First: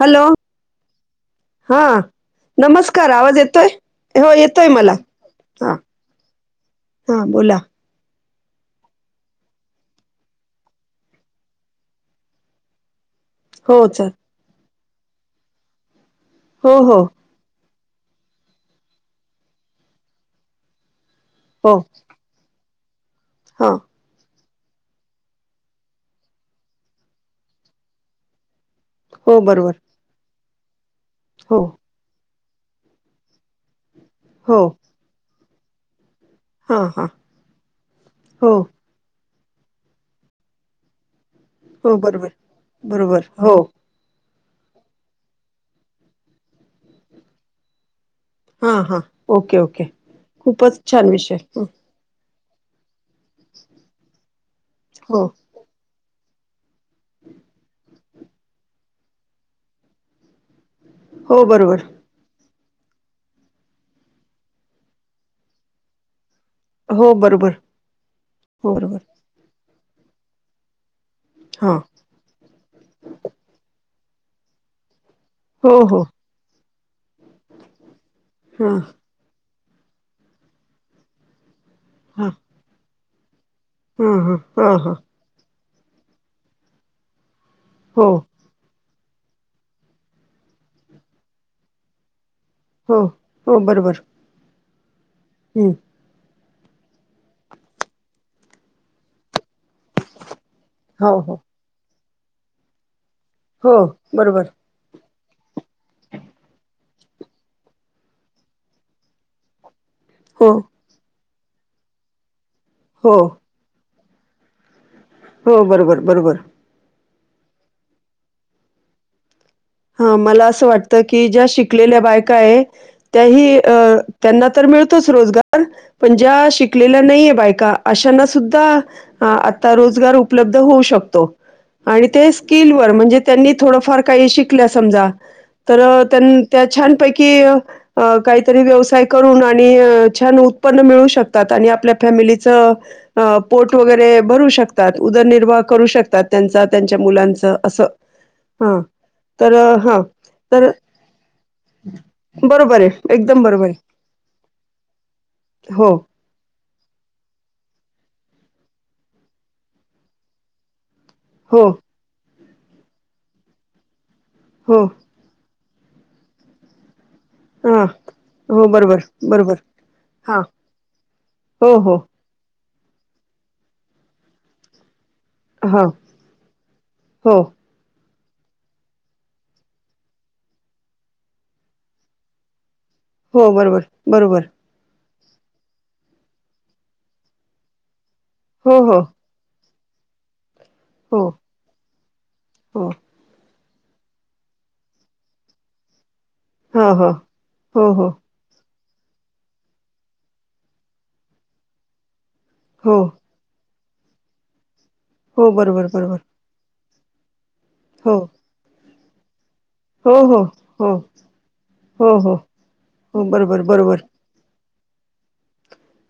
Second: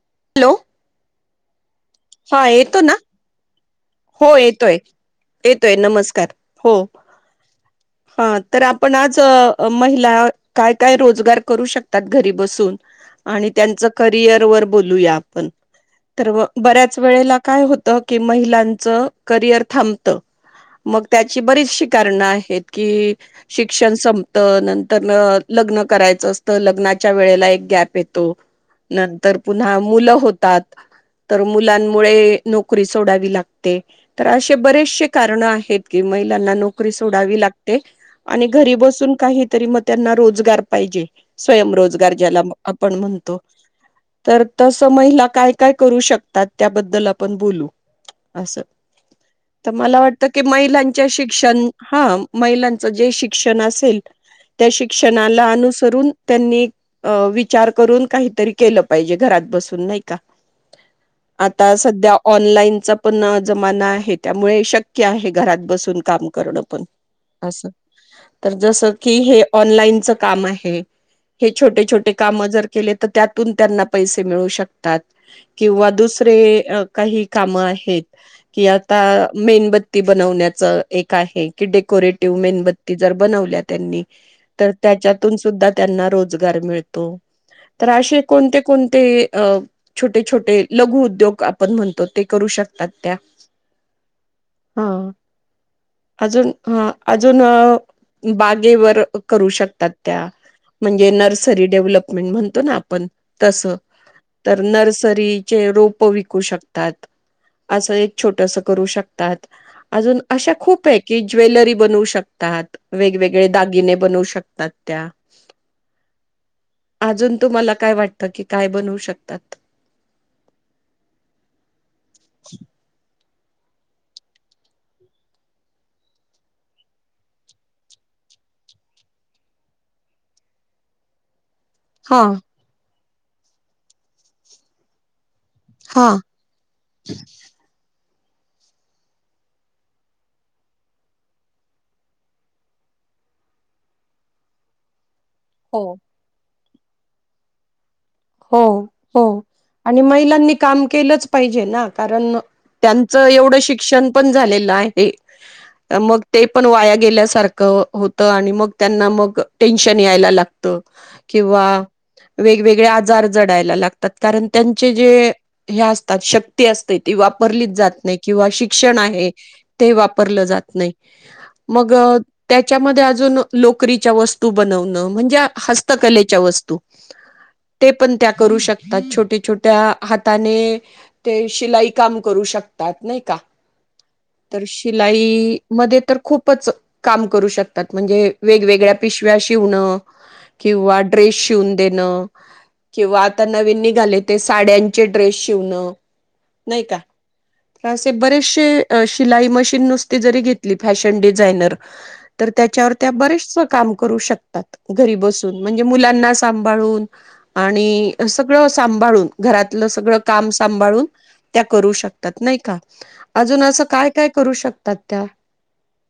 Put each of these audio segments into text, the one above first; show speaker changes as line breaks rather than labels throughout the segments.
Hello हा
हा येतो ना
नमस्कार! आवाज येतोय.
हो येतोय
हा
येतोय नमस्कार! हो
हा बोला
हा तर आपण आज महिला काय- काय रोजगार करू शकतात घरी बसून. आणि
हो
त्यांच
चल
करियर बोलूया आपण तर
हो हो
बऱ्याच वेळेला काय [unintelligible] महिलांचं करियर थांबत‌‌ मग त्यांची
हो
बरीचशी कारणं आहेत. की
हा
शिक्षण सम नंतर ना लग्न करायचं असतं लग्नांच्या वेळेला एक ग्याप येतो. नंतर
हो बरोबर
पुन्हा मुलं हो त्यात तर
हो
मुलांमुळे नोकरी सोडावी लागते. तर असे
हो
बरेचसे कारणं आहे [unintelligible] त्यांना
हां
नोकरी
हां
सोडावी ला आणि
हो
घरी बसून काहीतरी मग त्यांना रोजगार पाहिजे.
हो
स्वयंरोजगार
बरोबर
ज्याला आपण
बरोबर
म्हणतो.
हो
तर तस महिला काय काय करू शकतात त्याबद्दल आपण बोलू. असं
हां हां ओके
तर
ओके
मला वाटतं की
खूपच
महिलांच्या
छान विषय हं,
शिक्षण हा महिलां जे शिक्षण असेल त्या
हो
शिक्षणाला अनुसरून त्यांनी विचार करून काहीतरी केलं पाहिजे घरात बसून नाही का
हो
आता
बरोबर
सध्या ऑनलाईन चा पण जमाना आहे. त्यामुळे शक्य आहे. घरात बसून काम करणं
हो बरोबर
असं तर
हो
जस
बरोबर
की हे ऑनलाईनचं काम आहे. हे
हां
छोटे छोटे काम जर केले तर त्यातून त्यांना पैसे मिळू शकतात.
हो
किवा
हो
दुसरे काही काम आहेत की
हां
आता मेनबत्ती ती बनवण्याच एक आहे. की टेक
हां
कोेरेटिव्ह मेनबत्ती जर बनवल्या त्यांनी
हां हां
तर
हां हां
त्याच्यातून सुद्धा त्यांना रोजगार मिळतो. तर
हो
असे कोणते कोण ते अ छोटे छोटे लघु उद्योग आपण म्हणतो ते करू शकतात
हो
त्या
हो बरोबर.
हा.
हम्म.
अजून हं, अजून बागेवर करू शकतात त्या. म्हणजे
हो हो
नर्सरी डेव्हलप मेन म्हणतो ना आपण?
हो बरोबर.
सरीचे रोप विकू शकतात. असं एक छोटंसं करू शकतात. अजून
हो
अशा खूप आहे की, ज्वेलरी बनवू शकतात.
हो
वेगवेगळे दागिने बनवू शकतात. त्या
हो बरोबर बरोबर.
अजून तुम्हाला काय वाटतं, की काय बनवू शकतात?
हा मला असं वाटतं, की ज्या शिक कलेल्या बायका आहे त्याही अ त्यांना तर मिळतोच रोजगार. पण ज्या शिकलेल्या नाहीये बायका अशांनासुद्धा आता रोजगार उपलब्ध होऊ शकतो. आणि
हा
ते स्किलवर म्हणजे त्यांनी थोडंफार काही शि कल्या समजा. तर
हा.
त्यां त्या छानपैकी अ काहीतरी व्यवसाय करून आणि छान उत्पन्न मिळवू शकतात आणि आपल्या फॅमिलीचं पोट वगैरे भरू शकतात. उदरनिर्वाह करू
हो.
शकतात त्यांचा. त्यांच्या मुलांचं असं
हो
हां.
हो.
तर हा
आणि महिलांनी
तर
काम केलंच पाहिजे ना, कारण
बरोबर आहे
त्यांच
एकदम
एवढं
बरोबर आहे
शिक्षणपण झालेलं आहे.
हो
मग ते पण वाया गेल्यासारखं होतं आणि मग त्यांना मग टेन्शन यायला लागतं.
हो
किंवा वेगवेगळ्या जार जडायला लाग तात, कारण
हो
त्यांचे जे ह्या असतात शक्ती असते. ती वापरलीच
हां
जात नाही, किंवा
हो
शिक्षण
बरोबर
आहे,
बरोबर
ते
हां
वापरलं जात नाही
हो
मग
हो
त्याच्यामध्ये अजून लोकरीच्या वस्तू बनवणं म्हणजे
हां
हस्तकलेच्या वस्तू
हो
ते पण त्या करू शकतात. छोट्या छोट्या हाताने ते शिलाई काम करू शक
हो बरोबर, बरोबर.
लाई मध्ये तर खूपच काम करू शकतात. म्हणजे
हो
वेगवेगळ्या
हो
पिशव्या शिवणं [inaudible] किंवा
हो
ड्रेस शिवून देणं.
हो
किंवा आता नवीन निघाले ते साड्यांचे ड्रेस शिवणं नाही
हां
का
हां
तर
हो हो
असे बरेचसे शिलाई मशीन नुसती जरी घेतली फॅशन डिझायनर तर त्याच्यावर
हो
त्या बरेचस काम करू शकतात. घरी
हो
बसून म्हणजे
बरोबर बरोबर
मुलांना सांभाळून आणि
हो
सगळं असं सांभाळून घरातलं
हो
सगळं
हो
काम
हो
सांभाळून त्या करू
हो हो
शकतात, नाही का
हो बरोबर
अजून असं
बरोबर
काय काय करू शक तात त्या?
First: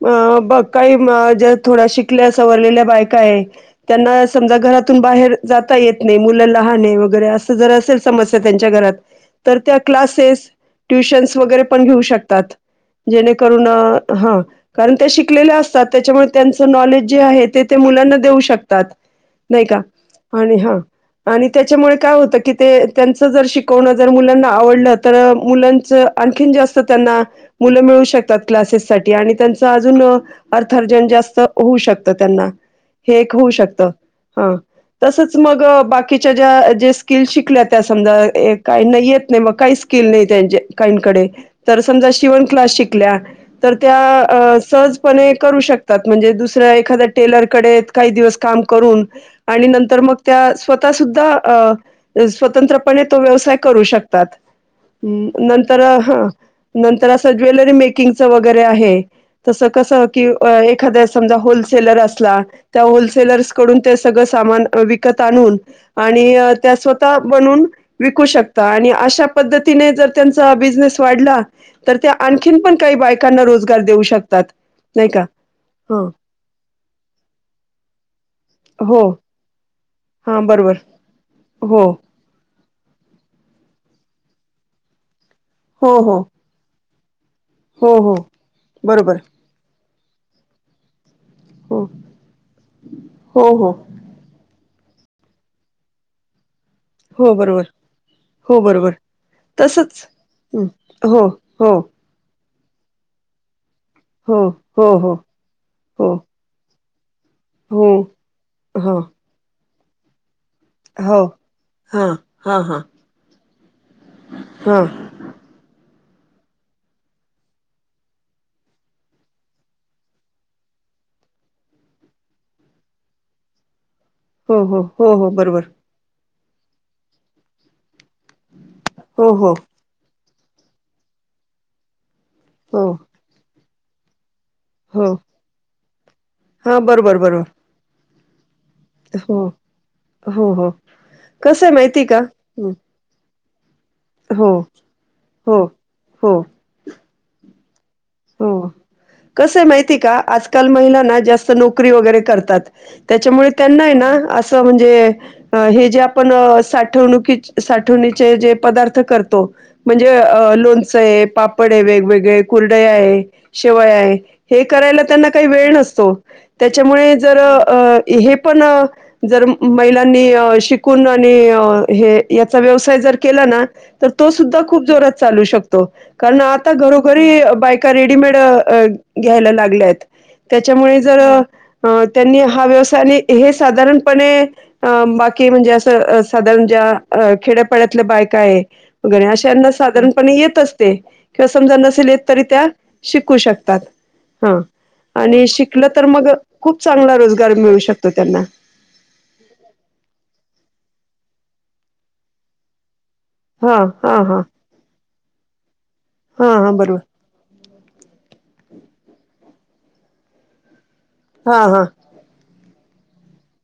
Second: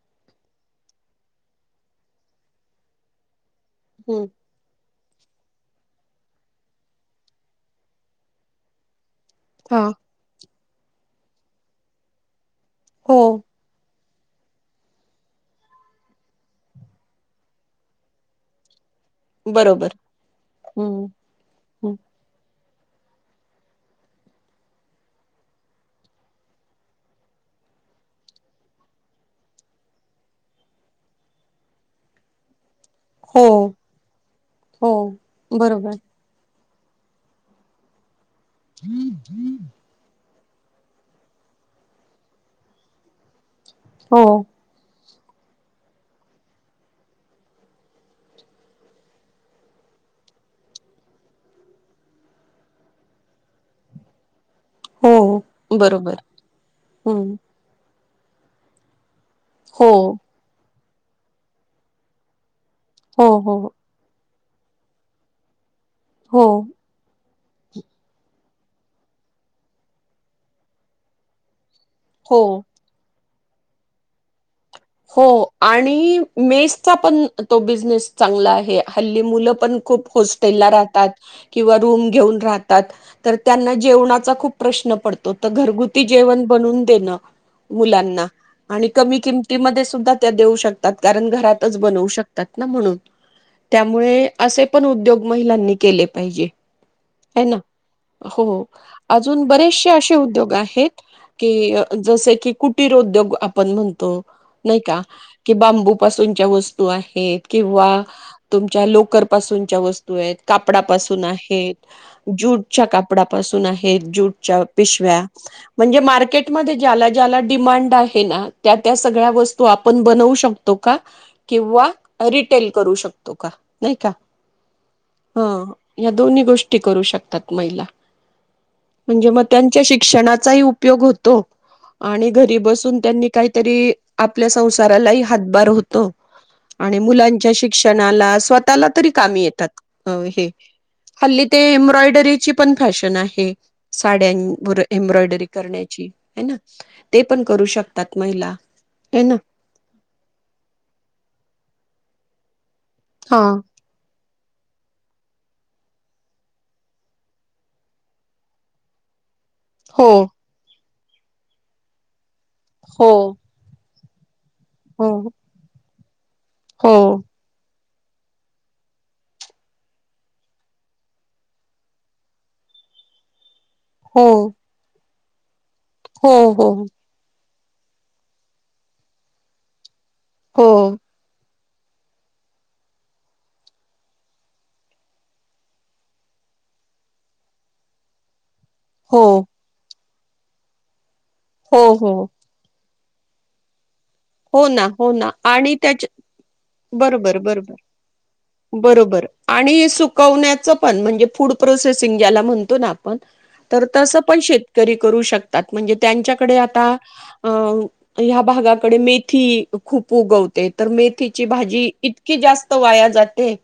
अ बघ काही ज्या थोड्या शिकल्या सवरलेल्या बायका आहे त्यांना
हम्म.
समजा घरात तून बाहेर जात येत नाही मुल लहान आहे वगैरे अस जर असेल समस्या त्यांच्या घरात तर त्या
हा
क्लासेस ट्युशन्स वगैरे पण घेऊ शकतात.
हो
जेणेकरून हा. कारण ते शिकलेल्या असतात तेच्यामुळे त्यांचं नॉलेज जे आहे ते ते मुलांना देऊ शकतात. नाही का
बरोबर
आणि हा
हम्म
आणि तेच्यामुळे
हम्म
काय होत कि ते त्यांच जर शिकवण जर मुलांना आवडल तर, मुलांचा आणखिन जास्त त्यांना मुल मिळू शकतात, क्लासेससाठी आणि त्याच अजून अर्थार्जन जास्त होऊ शकत त्यांना हे एक
हो
होऊ शकत, हा
हो
तसच मग
बरोबर
बाकीच्या ज्या जे स्किल् शिकल्या त्या समजा येत काहीना येत नाही मग काही स्किल नाही काहीकडे तर समजा शिवण क्लास शिकल्या तर
हो
त्या सहजपणे करू शकतात म्हणजे दुसऱ्या एखाद्या टेलरकडे काही दिवस काम करून आणि नंतर मग त्या स्वतः सुद्धा अ स्वतंत्रपणे तो व्यवसाय करू शकतात.
हो
नंतर
बरोबर
हा नंतर अस
हम्म
ज्वेलरी मेक कुकिंग चं वगैरे आहे. तसं
हो
कसं की एक एखाद समजा होलसेलर असला त्या
हो
होलसेलर्स
हो
कडून ते सगळ सामान विकत आणून आणि
हो
त्या स्वतः बनून विकू शकता आणि अशा पद्धतीने जर त्यांचा बिझनेस वाढला तर त्या
हो
आणखीन पण काही बायका करना रोज काय देऊ शकतात.
हो
ह
आणि मेसचा पण तो बिनेस चांगला आहे
हो
हल्ली मुलं पण खूप
हा
हॉस्टेलला
बरोबर
राहतात किवा
हो
रूम घेऊन राह तात. तर त्यांना जेवणाचा खूप प्रश्न पड तो तर
हो
घरगुती
हो हो
जेवण बनवून देनं.
हो हो.
मुलांना आणि
बरोबर
कमी किमती सुधा त्या देऊ शकतात. कारण घरातच
हो
बनवू शकतात ना म्हणून
हो हो
त्यामुळे असे पण उद्योग महिलांनी केले पाहिजे.
हो
हाय ना.
बरोबर
हो अजून बरेचसे
तसच
असे उद्योग
हम्म
आहेत
हो हो
की जसे की कुटीरो उद्योग आपण म्हणतो.
हो
नाही
हो
का
हो
की बांबू
हो हो
पासूनच्या वस्तू तोय हेत.
हो
किंवा तुमच्या
हो
लोकर पासून च्या वस्तू आहेत.
हा
कापडापासून आहेत,
हा हा
जूटच्या कापडा पासून आहे. हेत जूटच्या
हा
पिशव्या म्हणजे मार्केटमध्ये ज्याला ज्याला डिमांड आहे ना त्यात त्या सगळ्या वस्तू आपण बनवू शकतो का, किंवा रिटेल करू शकतो का. नाही का
हो हो हो हो
ह
बरोबर
या दोन्ही गोष्टी करू शकतात महिला. म्हणजे
हो
मग
हो
त्यांच्या शिक्षणात चाही उपयोग होतो. आणि घरी
हो
बसून त्यांनी काही तरी आप ल्या संसाराला
हो
हातभार होतो
हा
आणि
बरोबर
मुलांच्या
बरोबर
शिक्ष नाला स्वत ताला तरी
हो
कामी येतात. हे
हो हो
हल्ली ते
कसं आहे माहिती आहे का
एम्ब्रॉयडरीची
हं.
पण फॅशन आहे.
हो
साड्यांवर एम्ब्रॉयडरी
हो
करण्याची
हो
आहे ना. ते पण करू शकतात.
हो
महिला है ना
कस माहिती का आजकाल महिलांना जास्त नोकरी वगैरे करतात.
हा
त्याच्यामुळे त्यांना ना अस म्हणजे हे जे आपण साठवणुकी साठवणीचे जे पदार्थ करतो.
हो
म्हणजे अ लोन चे पापड आहे वेगवेगळे ड
हो
आहे, शेवय आहे. हे करायला
हो
त्यांना काही वेळ नसतो.
हो
त्याच्यामुळे जर अ हे पण जर महिलांनी शिकून आणि हे याचा व्यवसाय जर केला ना. तर
हो
तो सुद्धा खूप जोरात चालू शक तो.
हो
कारण
हो
आता घरोघरी बायका रेडीमेड घ्यायला लागल्यात. त्याच्यामुळे
हो
जर अ त्यांनी हा व्यवसाय हे साधारणपणे बाकी म्हणजे असं साधारण ज्या खेड्यापाड्यातल्या बायका आहे. गरीब अशयानां साधारण पण येत असते. किंवा समजा
हो
नसेल.
हो
येत शिकु शकतात. हा
हो ना हो ना आणि
शिकलं तर
त्याच्या
मग खूप चांगला
बरोबर
रोजगार
बरोबर
मिळू शकतो त्यांना
बरोबर आणि सुवण्याचं पण म्हणजे फूड प्रोसेसिंग ज्याला म्हनतो ना. पण
हा
तर
हा
तसं पण
हा
शेतकरी करू शकतात म्हणजे
हा
त्यांच्याकडे अ
हा
आता
बरोबर
या भागाकडे मीठ की खूप उगवते. तर मेथीची
हा हा
भाजी इतकी जास वाया जाते.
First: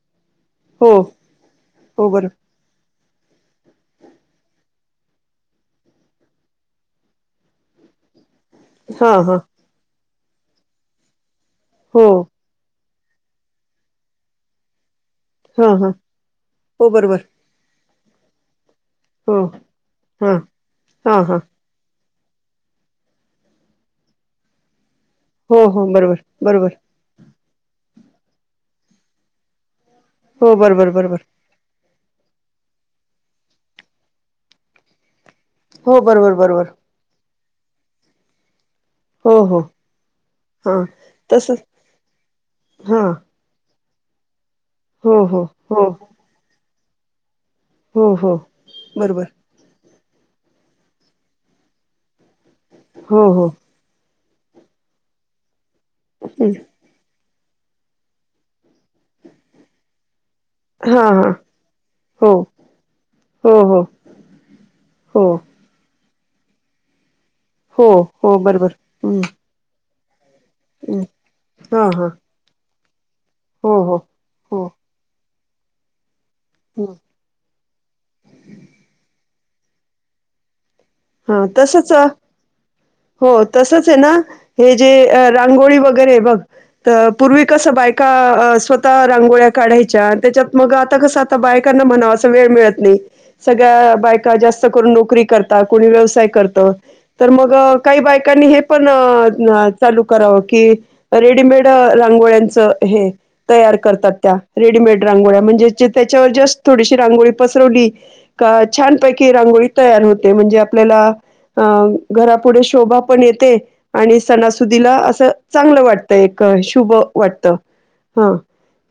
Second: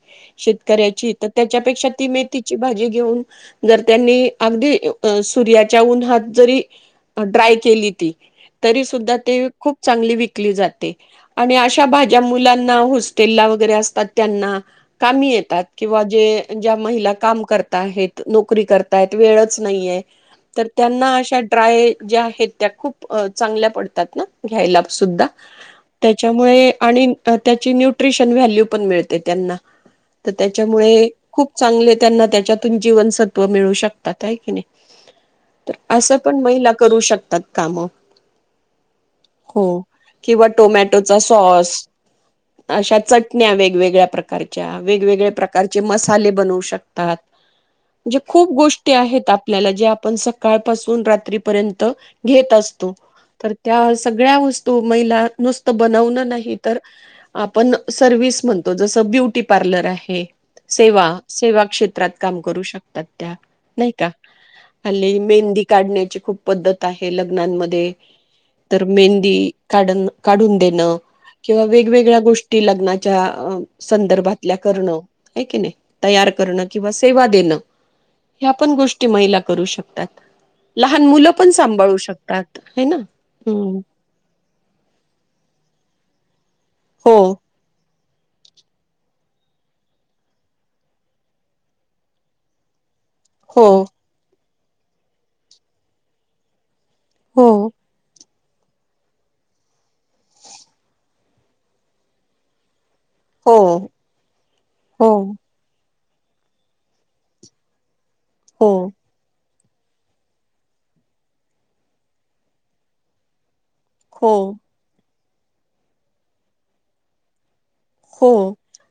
हो
शेतकऱ्याची त त्याच्यापेक्षा ती
हो बरोबर
मेथीची भाजी घेऊन जर त्यांनी अगदी सूर्याच्या उन्हात जरी ड्राय केली ती तरी
हा
सुद्धा
हा
ते खूप चांगली विक ली जाते. आणि अशा
हो
भाज्या मुलांना होस टेला वगैरे असतात त्यांना कामी येतात.
हा हा
किंवा जे ज्या
हो
महिला
बरोबर
काम कर. आहेत, नोकरी कर त आहेत.
हो
वेळच नाहीेये
हा
तर त्यांना
हा हा
अशा ड्राय ज्या आहेत त्या खूप चांगल्या पडतात ना, घ्यायला सुद्धा.
हो हो बरोबर बरोबर
त्याच्यामुळे आणि त्याची न्यूट्रिशन व्हॅल्यू पण मिळते त्यांना. तर
हो बरोबर
त्याच्यामुळे
बरोबर
खूप चांगले त्यांना त्याच्यातून जीवनसत्व मिळू शकतात. हाय की नाही. तर
हो
असं
बरोबर
पण
बरोबर
महिला करू शकतात. काम.
हो हो.
किंवा
हा
टोमॅटोचा
तसच
सॉस अशा
हा
चटण्या वे वेगवेगळ्या प्रकारे.
हो
वेगवेगळ्या
हो
प्रकारचे
हो
मसाले बनवू शक तात.
हो
जे
हो
खूप गोष्टी
बरोबर
आहेत आपल्याला जे आप पण सकाळ पाासून रात्रीपर्यंत घेत असतो.
हो हो
तर त्यास सगळ्या वस्त तो महिला नुस बनवन नही तर आपण सर्व्हिस म्हणतो. जसं ब्युटी पार्लर आहे.
हा
सेवा
हा
सेवा क्षेत्रात
हो
काम करू शकतात त्या
हो हो
नाही का, हल्ली
हो
मेहंदी काढण्याची खूप पद्धत आहे. हे
हो
लग्नांमध्ये.
हो बरोबर
तर
हम्म
मेहंदी काढून काढून देणं
हम्म
किंवा
हा हा
वेगवेगळ्या गोष्टी लग्ना च्या
हो हो
संदर्भातल्या
हो
करणं आहे की नाही तयार. करणं किंवा सेवा देणं, ह्या पण गोष्टी महिला करू शकतात. लहान मुलं
हा
पण सांभाळू
तसच
शकतात हय ना.
हो तसंच आहे ना हे जे रांगोळी वगैरे बघ तर
हो
पूर्वी कस बाय का स्वतः रांगोळ्या काढायच्या आणि त्याच्यात मग आता कसं आता बायकांना म्हणावा अस वेळ मिळत नाही.
हो
सगळ्या बायका जास्त स्त करून नोकरी करतात. कोणी व्यवसाय करत. तर
हो
मग काही बायक कनी हे पण चालू करावं की रेडीमेड रांगोळ्यांच हे तयार
हो
करतात त्या, रेडीमेड
हो
रांगोळ्या म्हणजे त्याच्यावर जस्ट थोडीशी रांगोळी पसरवली का
हो
छानपैकी रांगोळी तयार होते. म्हणजे आप आपल्याला घरा पुुढे शोभा पण येते. आणि
हो
सणासुदीला असं चांगलं वाटतं एक शुभ वाटत.
हो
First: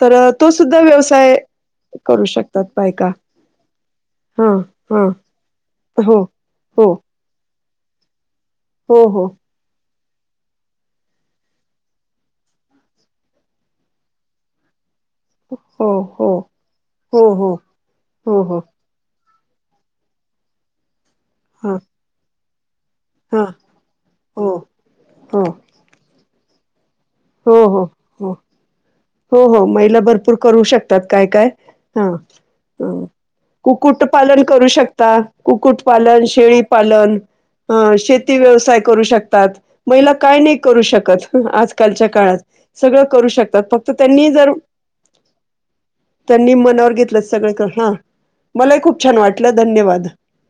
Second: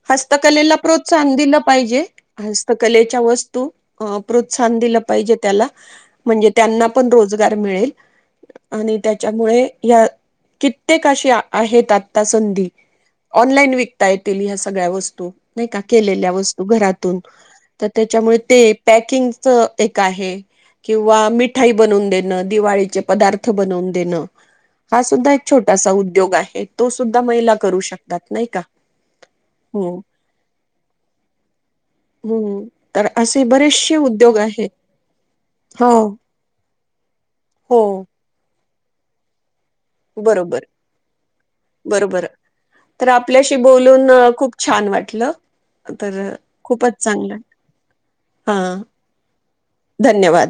हस्तकलेला प्रोत्साहन
व्यवसाय
दिलं पाहिजे.
करू शकतात बायका
हस्तकलेच्या वस्तू
हां
प्रोत्साहन दिलं
हां
पाहिजे त्याला
हो.
म्हणजे
हो
त्यांना पण रोज गार मिळेल. आणि
हो हो
त्याच्यामुळे या कित्येक अशी आहेत आता संधी. ऑनलाईन वि कता येतीली ह्या सगळ्या वस्तू नाही का
हो हो
केलेल्या वस्तू घरातून
हो हो
तर त्याच्यामुळे
हो हो
ते पॅकिंग च एक आहे किं वा मिठाई
हां
बनवून देणं. दिवाळी चे
हां
पदार्थ बनवून देण
हो
हा सुद्धा एक
हो
छोटासा उद्योग आहे. तो सुद्धा महिला
हो
करू
हो
शकतात
हो
नाही का?
हो हो महिला भरपूर करू शकतात. काय काय
हम्म तर
ह
असे बरेचसे
कुक्कुट
उद्योग
पालन करू
आहेत
शकता कुक्कुट
हो
पालन, शेळीपालन,
हो
शेती व्यवसाय करू शकतात. महिला काय नाही
बरोबर
करू शकत आज कालच्या
बरोबर
काळात सगळं
तर
करू
आपल्याशी
शकतात. फक्त
बोलून
त्यांनी
अ,
जर
खूप छान वाटलं तर
त्यांनी मनावर
खूपच
घेतलं
चांगलं
सगळं कर हा
हा
मलाही खूप छान वाटलं धन्यवाद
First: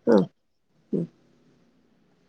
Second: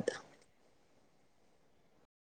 हा [inaudible]